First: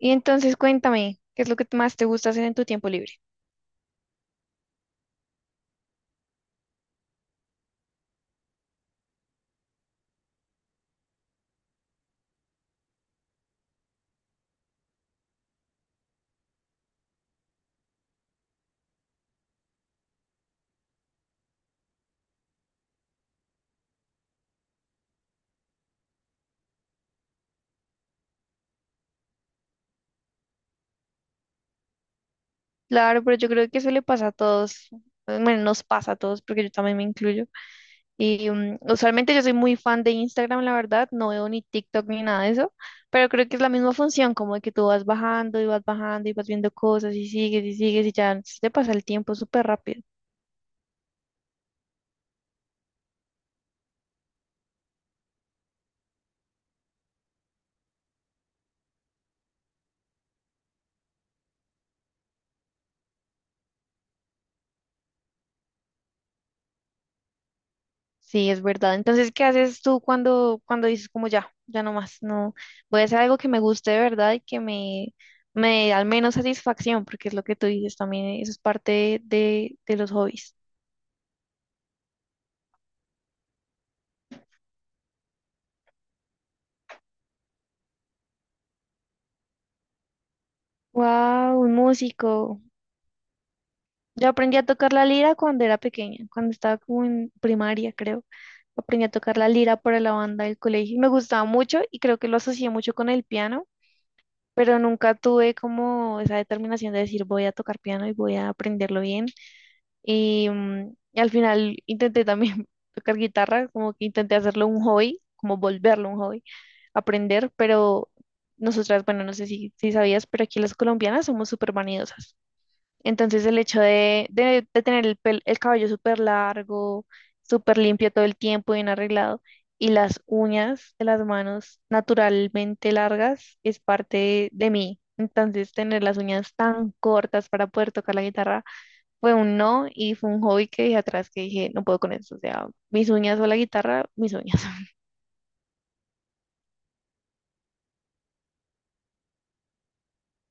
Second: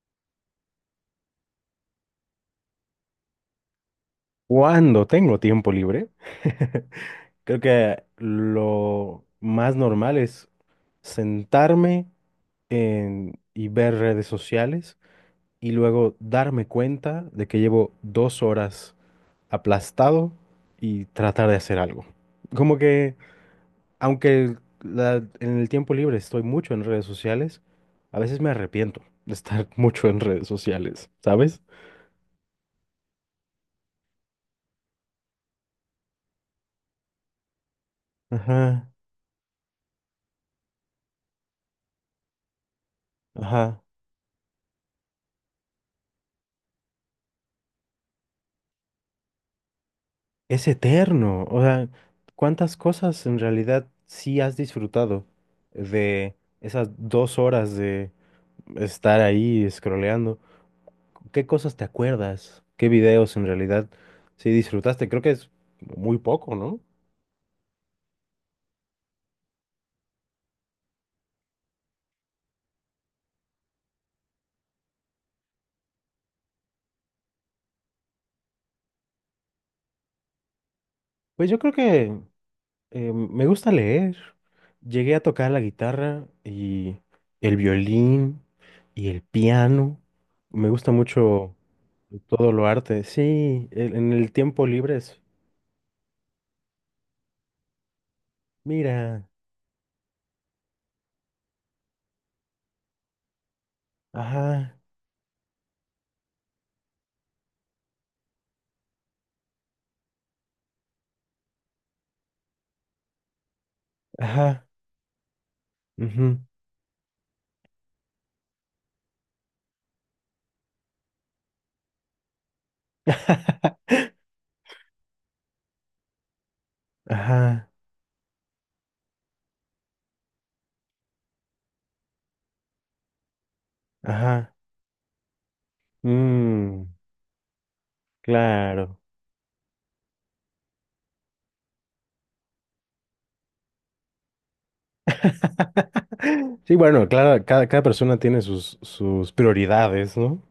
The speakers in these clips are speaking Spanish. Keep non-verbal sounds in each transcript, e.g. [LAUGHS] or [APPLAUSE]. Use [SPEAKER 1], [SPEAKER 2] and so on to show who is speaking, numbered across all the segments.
[SPEAKER 1] Y entonces cuéntame, ¿qué es lo que más te gusta hacer en tu tiempo libre?
[SPEAKER 2] Cuando tengo tiempo libre, [LAUGHS] creo que lo más normal es sentarme y ver redes sociales y luego darme cuenta de que llevo 2 horas aplastado y tratar de hacer algo. Como que, en el tiempo libre estoy mucho en redes sociales, a veces me arrepiento de estar [LAUGHS] mucho en redes sociales, ¿sabes?
[SPEAKER 1] Claro, pero yo creo que eso le pasa a todos, bueno, nos pasa a todos porque yo también me incluyo. Y
[SPEAKER 2] Ajá,
[SPEAKER 1] usualmente yo soy muy fan de Instagram, la verdad, no veo ni TikTok ni nada de eso, pero creo que es la
[SPEAKER 2] ajá.
[SPEAKER 1] misma función, como de que tú vas bajando y vas bajando y vas viendo cosas y sigues y sigues y ya se te pasa el tiempo súper rápido.
[SPEAKER 2] Es eterno. O sea, ¿cuántas cosas en realidad sí has disfrutado de esas 2 horas de estar ahí scrolleando? ¿Qué cosas te acuerdas? ¿Qué videos en realidad sí disfrutaste? Creo que es muy poco, ¿no?
[SPEAKER 1] Sí, es verdad. Entonces, ¿qué haces tú cuando dices como ya, ya no más, no, voy a hacer algo que me guste de verdad y que me dé al menos satisfacción, porque es lo que tú dices también, eso es parte de los hobbies.
[SPEAKER 2] Pues yo creo que me gusta leer. Llegué a tocar la guitarra y el violín y el piano. Me gusta mucho
[SPEAKER 1] Wow, un
[SPEAKER 2] todo
[SPEAKER 1] músico.
[SPEAKER 2] lo arte. Sí, en
[SPEAKER 1] Yo
[SPEAKER 2] el
[SPEAKER 1] aprendí
[SPEAKER 2] tiempo
[SPEAKER 1] a tocar
[SPEAKER 2] libre
[SPEAKER 1] la
[SPEAKER 2] es...
[SPEAKER 1] lira cuando era pequeña, cuando estaba como en primaria, creo. Aprendí a
[SPEAKER 2] Mira.
[SPEAKER 1] tocar la lira para la banda del colegio y me gustaba mucho y creo que lo asocié mucho con el piano,
[SPEAKER 2] Ajá,
[SPEAKER 1] pero nunca tuve como esa determinación de decir voy a tocar piano y voy a aprenderlo bien. Y y al final intenté también [LAUGHS] tocar guitarra, como que intenté
[SPEAKER 2] ajá,
[SPEAKER 1] hacerlo un hobby, como volverlo un
[SPEAKER 2] ujú.
[SPEAKER 1] hobby, aprender, pero nosotras, bueno, no sé si sabías, pero aquí las colombianas somos súper vanidosas. Entonces el hecho
[SPEAKER 2] [LAUGHS]
[SPEAKER 1] de tener el cabello súper largo,
[SPEAKER 2] Ajá,
[SPEAKER 1] súper limpio todo el tiempo, bien arreglado, y las uñas de las manos naturalmente largas es parte
[SPEAKER 2] ajá.
[SPEAKER 1] de mí. Entonces tener las uñas
[SPEAKER 2] Mm,
[SPEAKER 1] tan cortas para poder tocar la guitarra
[SPEAKER 2] claro.
[SPEAKER 1] fue un no y fue un hobby que dije atrás, que dije, no puedo con eso. O sea, mis uñas o la guitarra, mis uñas.
[SPEAKER 2] [LAUGHS] Sí, bueno, claro, cada persona tiene sus, sus prioridades, ¿no?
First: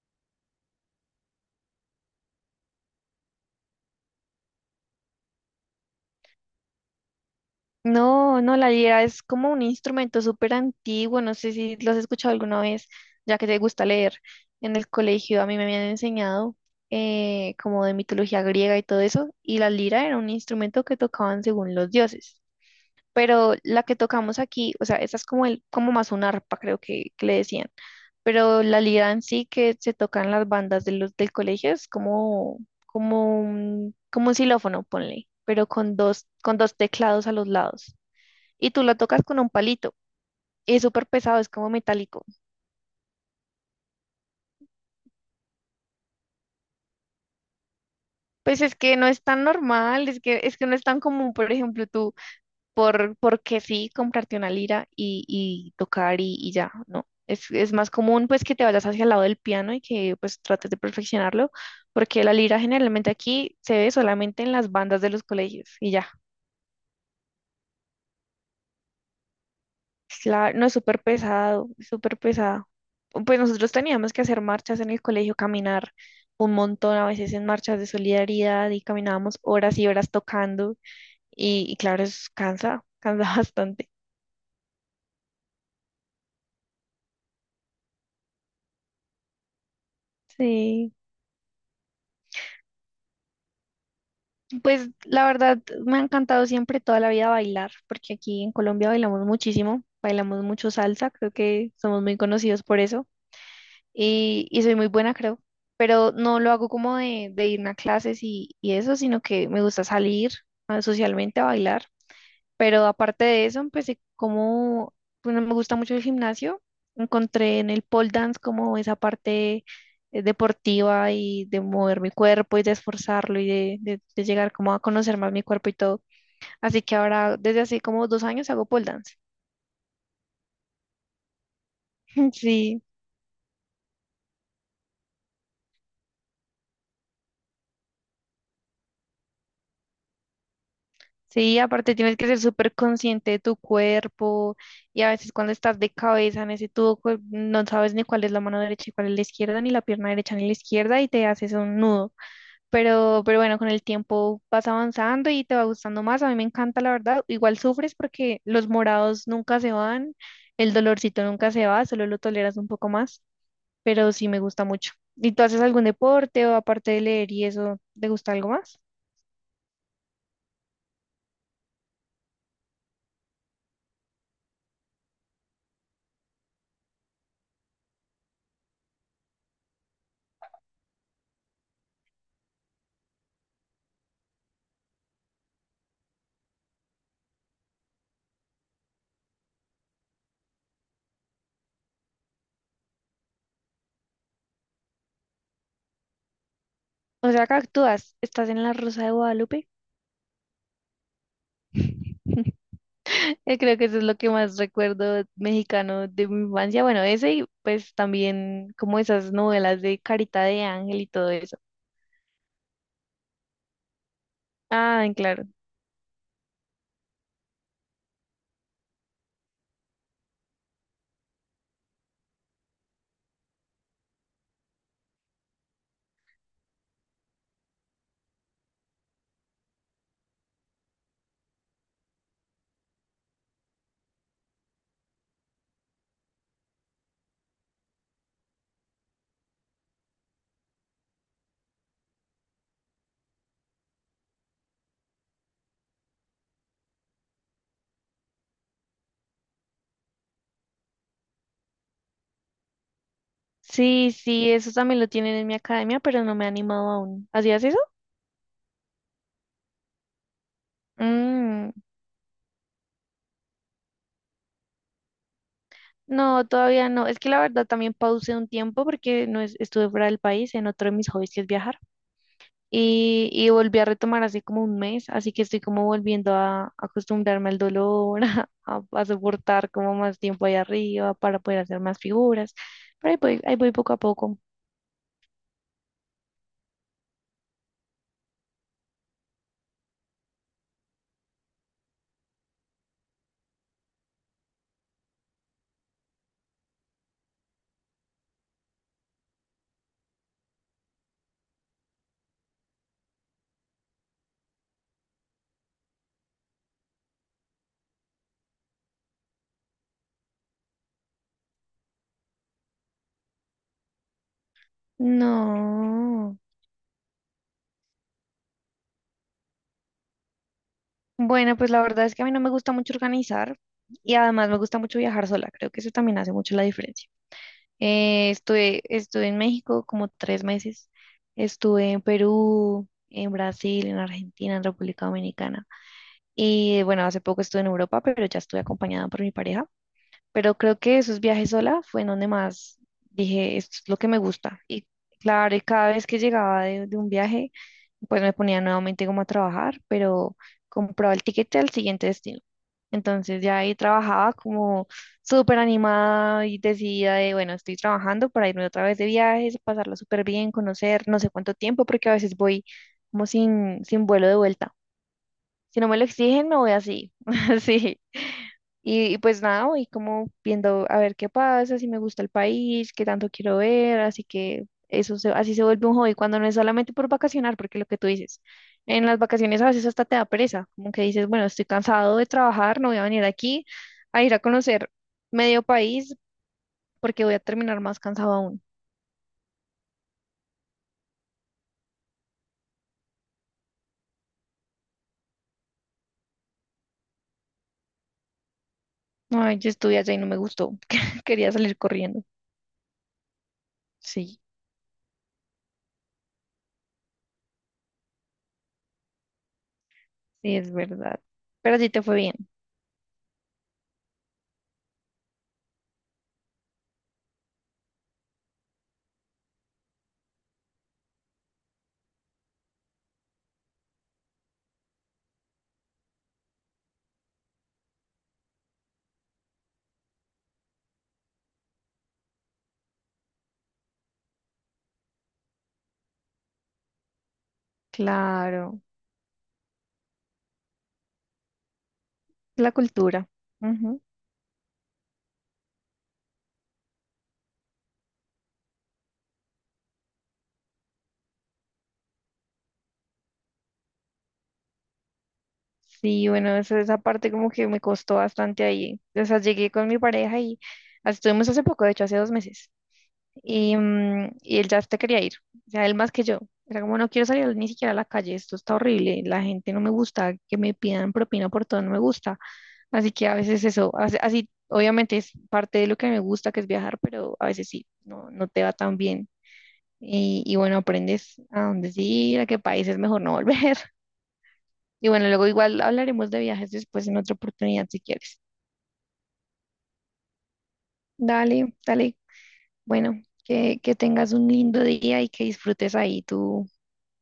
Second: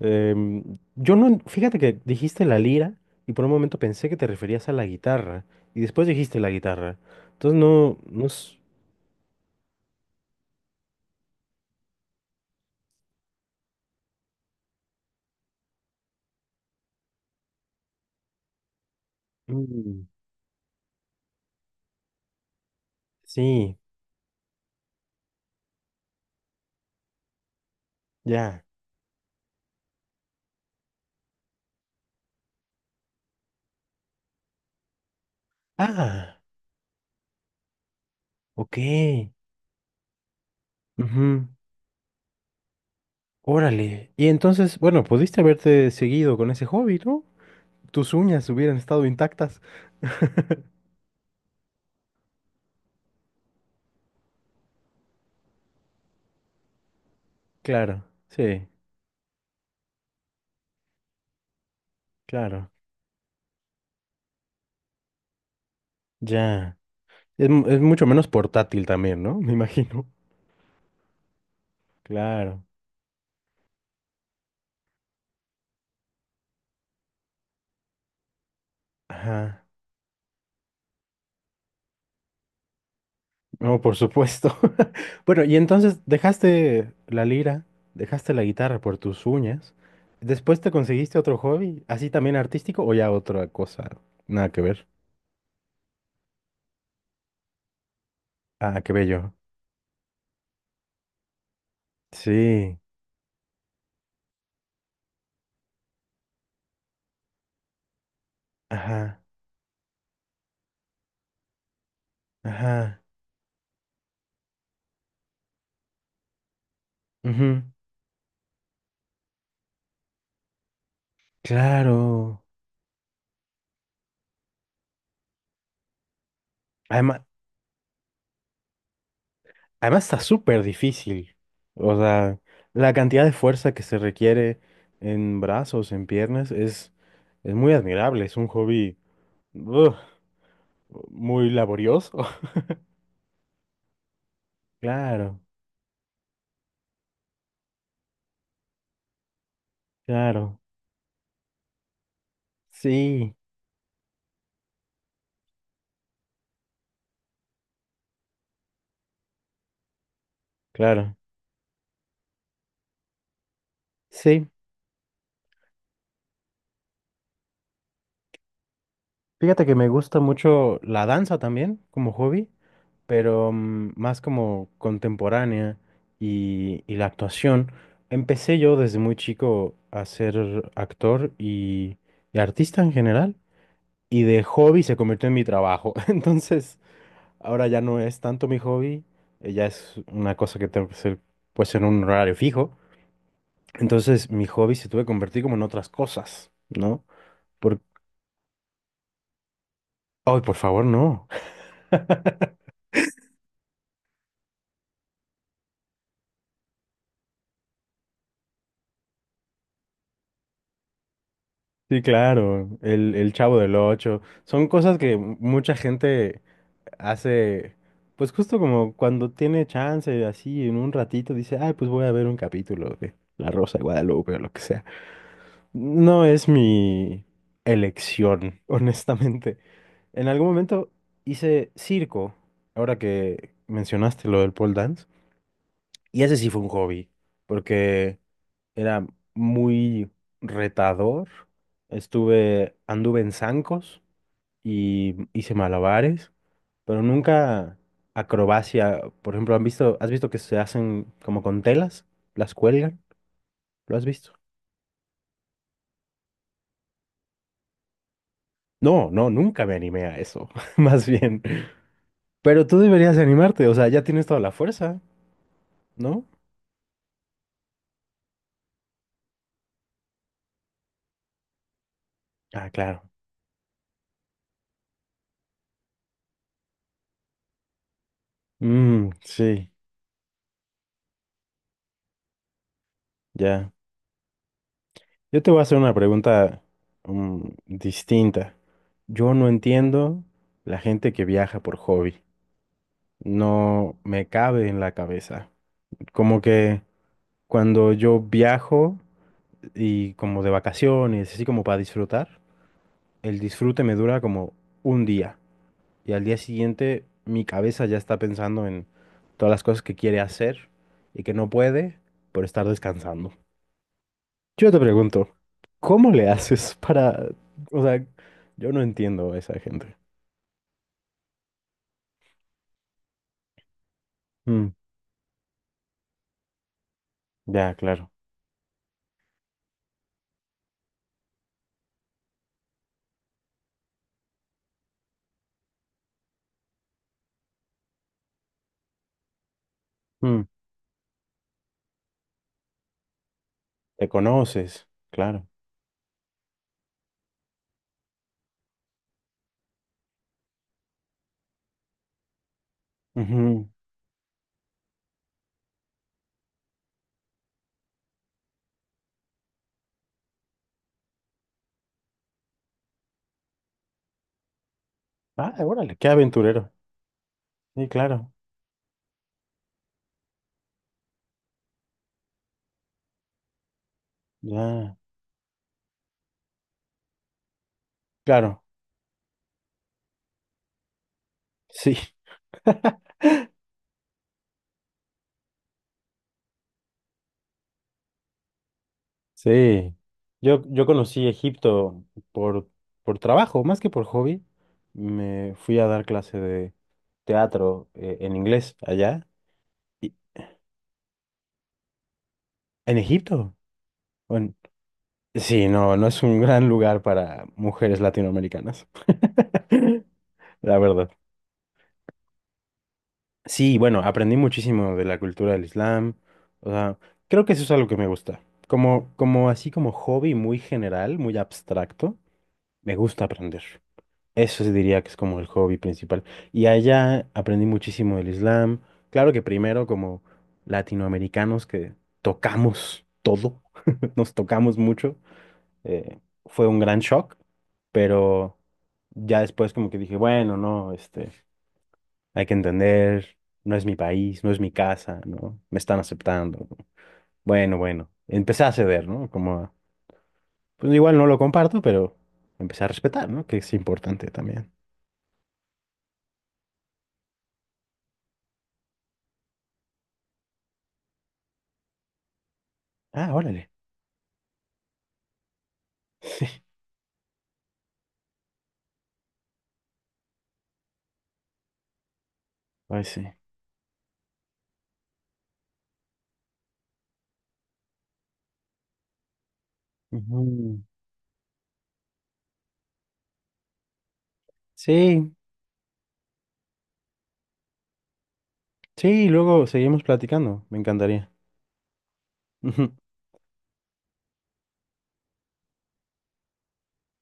[SPEAKER 2] Yo no, fíjate que dijiste la lira y por un momento pensé que te referías a la guitarra y después dijiste la guitarra. Entonces no, no
[SPEAKER 1] No, no,
[SPEAKER 2] es...
[SPEAKER 1] la lira es como un instrumento súper antiguo, no sé si lo has escuchado alguna vez, ya que te gusta leer. En el colegio a mí me habían enseñado como de mitología griega y todo eso, y la lira
[SPEAKER 2] Mm,
[SPEAKER 1] era un instrumento que tocaban según los dioses. Pero
[SPEAKER 2] sí,
[SPEAKER 1] la que tocamos aquí, o sea, esa es como el, como más un arpa, creo que le decían.
[SPEAKER 2] ya.
[SPEAKER 1] Pero la lira en sí que se toca en las bandas de los del colegio es como, como un xilófono, ponle, pero con dos,
[SPEAKER 2] Ah,
[SPEAKER 1] con dos teclados a los lados y
[SPEAKER 2] ok.
[SPEAKER 1] tú lo tocas con un palito. Es súper pesado,
[SPEAKER 2] Ujú,
[SPEAKER 1] es como metálico.
[SPEAKER 2] órale. Y entonces, bueno, pudiste haberte seguido con ese hobby, ¿no? Tus uñas
[SPEAKER 1] Pues es
[SPEAKER 2] hubieran
[SPEAKER 1] que
[SPEAKER 2] estado
[SPEAKER 1] no es tan
[SPEAKER 2] intactas.
[SPEAKER 1] normal, es que no
[SPEAKER 2] [LAUGHS]
[SPEAKER 1] es tan común. Por ejemplo, tú, porque sí, comprarte una lira y tocar y ya, ¿no? Es más
[SPEAKER 2] Claro,
[SPEAKER 1] común pues que te
[SPEAKER 2] sí,
[SPEAKER 1] vayas hacia el lado del piano y que pues trates de perfeccionarlo, porque la lira
[SPEAKER 2] claro.
[SPEAKER 1] generalmente aquí se ve solamente en las bandas de los colegios y ya.
[SPEAKER 2] Ya. Es mucho menos portátil también, ¿no? [LAUGHS] Me imagino.
[SPEAKER 1] Claro, no es súper pesado, es súper
[SPEAKER 2] Claro.
[SPEAKER 1] pesado. Pues nosotros teníamos que hacer marchas en el colegio, caminar un montón, a veces en marchas de solidaridad, y caminábamos
[SPEAKER 2] Ajá.
[SPEAKER 1] horas y horas tocando y claro, eso cansa, cansa [LAUGHS]
[SPEAKER 2] No,
[SPEAKER 1] bastante.
[SPEAKER 2] por supuesto. [LAUGHS] Bueno, y entonces dejaste la lira, dejaste la guitarra por tus uñas. ¿Después te
[SPEAKER 1] Sí,
[SPEAKER 2] conseguiste otro hobby, así también artístico o ya otra cosa? Nada que ver.
[SPEAKER 1] pues la verdad me ha encantado siempre toda la vida bailar, porque aquí en
[SPEAKER 2] Ah,
[SPEAKER 1] Colombia
[SPEAKER 2] qué
[SPEAKER 1] bailamos
[SPEAKER 2] bello.
[SPEAKER 1] muchísimo, bailamos mucho salsa, creo que somos muy conocidos
[SPEAKER 2] Sí.
[SPEAKER 1] por eso. Y soy muy buena, creo, pero no lo hago como de irme a clases y eso,
[SPEAKER 2] Ajá.
[SPEAKER 1] sino que me gusta salir socialmente a bailar, pero
[SPEAKER 2] Ajá.
[SPEAKER 1] aparte de eso empecé como, bueno, me gusta mucho el gimnasio, encontré
[SPEAKER 2] Ujú,
[SPEAKER 1] en el pole dance como esa parte deportiva y de mover mi
[SPEAKER 2] claro.
[SPEAKER 1] cuerpo y de esforzarlo y de llegar como a conocer más mi cuerpo y todo, así que
[SPEAKER 2] Además,
[SPEAKER 1] ahora desde hace como 2 años hago pole dance.
[SPEAKER 2] además está súper difícil. O
[SPEAKER 1] [LAUGHS]
[SPEAKER 2] sea,
[SPEAKER 1] Sí.
[SPEAKER 2] la cantidad de fuerza que se requiere en brazos, en piernas, es muy admirable. Es un hobby ugh, muy
[SPEAKER 1] Sí, aparte
[SPEAKER 2] laborioso.
[SPEAKER 1] tienes que ser
[SPEAKER 2] [LAUGHS]
[SPEAKER 1] súper consciente de tu cuerpo, y a veces
[SPEAKER 2] Claro,
[SPEAKER 1] cuando estás de cabeza en ese tubo, pues no sabes ni cuál es la mano derecha y cuál es la izquierda, ni la pierna derecha ni la
[SPEAKER 2] claro.
[SPEAKER 1] izquierda, y te haces un nudo. Pero,
[SPEAKER 2] Sí,
[SPEAKER 1] pero bueno, con el tiempo vas avanzando y te va gustando más. A mí me encanta, la verdad. Igual sufres porque los morados nunca se van, el
[SPEAKER 2] claro.
[SPEAKER 1] dolorcito nunca se va, solo lo toleras un poco más, pero sí me
[SPEAKER 2] Sí.
[SPEAKER 1] gusta mucho. ¿Y tú haces algún deporte? O aparte de leer y eso, ¿te gusta algo más?
[SPEAKER 2] Fíjate que me gusta mucho la danza también como hobby, pero más como contemporánea y la actuación. Empecé yo desde muy chico a ser actor y artista en general. Y de hobby se convirtió en mi trabajo. [LAUGHS] Entonces, ahora ya no es tanto mi hobby, ya es una cosa que tengo que hacer pues en un horario fijo. Entonces, mi hobby se tuve que convertir como en otras cosas, ¿no?
[SPEAKER 1] O sea, que
[SPEAKER 2] Por...
[SPEAKER 1] actúas, estás en la Rosa de Guadalupe.
[SPEAKER 2] Ay, por favor, no. [LAUGHS]
[SPEAKER 1] Creo que eso es lo que más recuerdo mexicano de mi infancia. Bueno, ese y pues también como esas novelas de Carita de Ángel y todo eso.
[SPEAKER 2] Sí, claro, el Chavo del Ocho. Son cosas
[SPEAKER 1] Ah,
[SPEAKER 2] que
[SPEAKER 1] claro.
[SPEAKER 2] mucha gente hace, pues justo como cuando tiene chance, así en un ratito, dice, ay, pues voy a ver un capítulo de La Rosa de Guadalupe o lo que sea. No es mi elección, [LAUGHS] honestamente. En algún momento hice circo, ahora que mencionaste lo del pole dance, y ese sí fue un hobby, porque era muy retador. Anduve en zancos y hice malabares, pero nunca acrobacia. Por ejemplo, ¿has visto que se hacen como con telas? ¿Las cuelgan? ¿Lo has
[SPEAKER 1] Sí,
[SPEAKER 2] visto?
[SPEAKER 1] sí, eso también lo tienen en mi academia, pero no me he animado aún. ¿Hacías eso?
[SPEAKER 2] No, no, nunca me animé a eso, [LAUGHS] más bien.
[SPEAKER 1] Mm,
[SPEAKER 2] Pero tú deberías animarte, o sea, ya tienes toda la fuerza, ¿no?
[SPEAKER 1] no, todavía no. Es que la verdad también pausé un tiempo porque no es- estuve fuera del país en otro de mis hobbies, que es viajar.
[SPEAKER 2] Ah, claro.
[SPEAKER 1] Y volví a retomar así como un mes, así que estoy como volviendo a acostumbrarme al dolor, [LAUGHS] a
[SPEAKER 2] Mm, sí,
[SPEAKER 1] soportar como más tiempo ahí arriba para poder hacer más figuras, pero ahí
[SPEAKER 2] ya.
[SPEAKER 1] voy poco a poco.
[SPEAKER 2] Yo te voy a hacer una pregunta mm, distinta. Yo no entiendo la gente que viaja por hobby. No me cabe en la cabeza. Como que cuando yo viajo y como de vacaciones, así como para disfrutar, el disfrute me dura como un día. Y al día siguiente mi cabeza ya está pensando en todas las cosas que quiere hacer y que no puede por estar descansando. Yo te pregunto, ¿cómo le
[SPEAKER 1] No.
[SPEAKER 2] haces para... O sea, yo no entiendo a esa gente.
[SPEAKER 1] Bueno, pues la verdad es que a mí no me gusta mucho organizar, y además me
[SPEAKER 2] Mm,
[SPEAKER 1] gusta mucho viajar sola, creo que eso también hace mucho la diferencia.
[SPEAKER 2] ya, claro.
[SPEAKER 1] Estuve en México como 3 meses, estuve en Perú, en Brasil, en Argentina, en República Dominicana. Y bueno, hace poco estuve en Europa, pero ya estuve acompañada por mi pareja.
[SPEAKER 2] Mm,
[SPEAKER 1] Pero creo que esos viajes sola fue en donde más dije, esto es lo
[SPEAKER 2] te
[SPEAKER 1] que me gusta. Y
[SPEAKER 2] conoces, claro.
[SPEAKER 1] claro, y cada vez que llegaba de un viaje, pues me ponía nuevamente como a trabajar, pero compraba el tiquete al siguiente destino. Entonces ya
[SPEAKER 2] Ujú.
[SPEAKER 1] ahí trabajaba como súper animada y decidida de, bueno, estoy trabajando para irme otra vez de viajes, pasarlo súper bien, conocer no sé cuánto tiempo, porque a veces voy como sin vuelo de vuelta.
[SPEAKER 2] Ah,
[SPEAKER 1] Si no
[SPEAKER 2] órale,
[SPEAKER 1] me lo
[SPEAKER 2] qué
[SPEAKER 1] exigen, me
[SPEAKER 2] aventurero.
[SPEAKER 1] voy así, [LAUGHS]
[SPEAKER 2] Sí,
[SPEAKER 1] así.
[SPEAKER 2] claro.
[SPEAKER 1] Y pues nada, voy como viendo a ver qué pasa, si me gusta el país, qué tanto quiero ver, así que
[SPEAKER 2] Ya,
[SPEAKER 1] eso así se vuelve un hobby cuando no es solamente por vacacionar, porque lo que tú dices,
[SPEAKER 2] claro.
[SPEAKER 1] en las vacaciones a veces hasta te da pereza, como que dices, bueno, estoy
[SPEAKER 2] Sí.
[SPEAKER 1] cansado de
[SPEAKER 2] [LAUGHS]
[SPEAKER 1] trabajar, no voy a venir aquí a ir a conocer medio país porque voy a terminar más cansado aún.
[SPEAKER 2] Sí, yo conocí Egipto por, por trabajo, más que por hobby. Me fui a dar clase de teatro en inglés allá,
[SPEAKER 1] Ay, yo estuve allá
[SPEAKER 2] y-
[SPEAKER 1] y no me gustó, [LAUGHS] quería salir corriendo.
[SPEAKER 2] en Egipto.
[SPEAKER 1] Sí,
[SPEAKER 2] Bueno, sí, no, no es un gran lugar para mujeres latinoamericanas,
[SPEAKER 1] sí,
[SPEAKER 2] [LAUGHS]
[SPEAKER 1] es
[SPEAKER 2] la verdad.
[SPEAKER 1] verdad. Pero sí te fue bien.
[SPEAKER 2] Sí, bueno, aprendí muchísimo de la cultura del Islam. O sea, creo que eso es algo que me gusta. Como, como así como hobby muy general, muy abstracto, me gusta aprender. Eso sí diría que es como el hobby principal. Y allá aprendí muchísimo del Islam. Claro que primero como latinoamericanos que tocamos todo, [LAUGHS] nos tocamos mucho, eh, fue un gran shock, pero
[SPEAKER 1] Claro.
[SPEAKER 2] ya después como que dije, bueno, no, este, hay que
[SPEAKER 1] La cultura.
[SPEAKER 2] entender, no es mi
[SPEAKER 1] Ujú.
[SPEAKER 2] país, no es mi casa, ¿no? Me están aceptando. ¿No? Bueno, bueno, empecé a ceder, ¿no? Como, pues igual no lo comparto, pero empecé a respetar, ¿no? Que es importante también.
[SPEAKER 1] Sí, bueno, eso, esa parte como que me costó bastante ahí. O sea, llegué con mi pareja y estuvimos hace poco, de hecho, hace 2 meses.
[SPEAKER 2] Ah, órale.
[SPEAKER 1] Y y él ya hasta quería ir. O sea, él más que yo.
[SPEAKER 2] [LAUGHS]
[SPEAKER 1] Era como, no quiero salir ni siquiera a la calle, esto está horrible, la gente no me gusta, que me pidan propina por todo, no me gusta.
[SPEAKER 2] Ay
[SPEAKER 1] Así
[SPEAKER 2] sí.
[SPEAKER 1] que a veces eso, así, obviamente es parte de lo que me gusta, que es viajar, pero a veces sí, no, no te va tan bien. Y bueno,
[SPEAKER 2] Ujú.
[SPEAKER 1] aprendes a dónde sí ir, a qué país es mejor no volver. Y bueno,
[SPEAKER 2] Sí,
[SPEAKER 1] luego igual hablaremos de viajes después en otra oportunidad si quieres.
[SPEAKER 2] sí, luego seguimos platicando. Me encantaría.
[SPEAKER 1] Dale, dale.
[SPEAKER 2] [LAUGHS] Ujú.
[SPEAKER 1] Bueno, que tengas un lindo día y que disfrutes ahí tu,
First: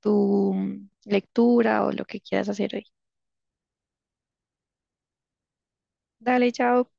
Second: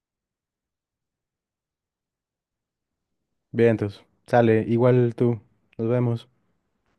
[SPEAKER 1] tu lectura o lo que quieras hacer hoy.
[SPEAKER 2] Bien, entonces, sale, igual tú. Nos vemos.
[SPEAKER 1] Dale, chao.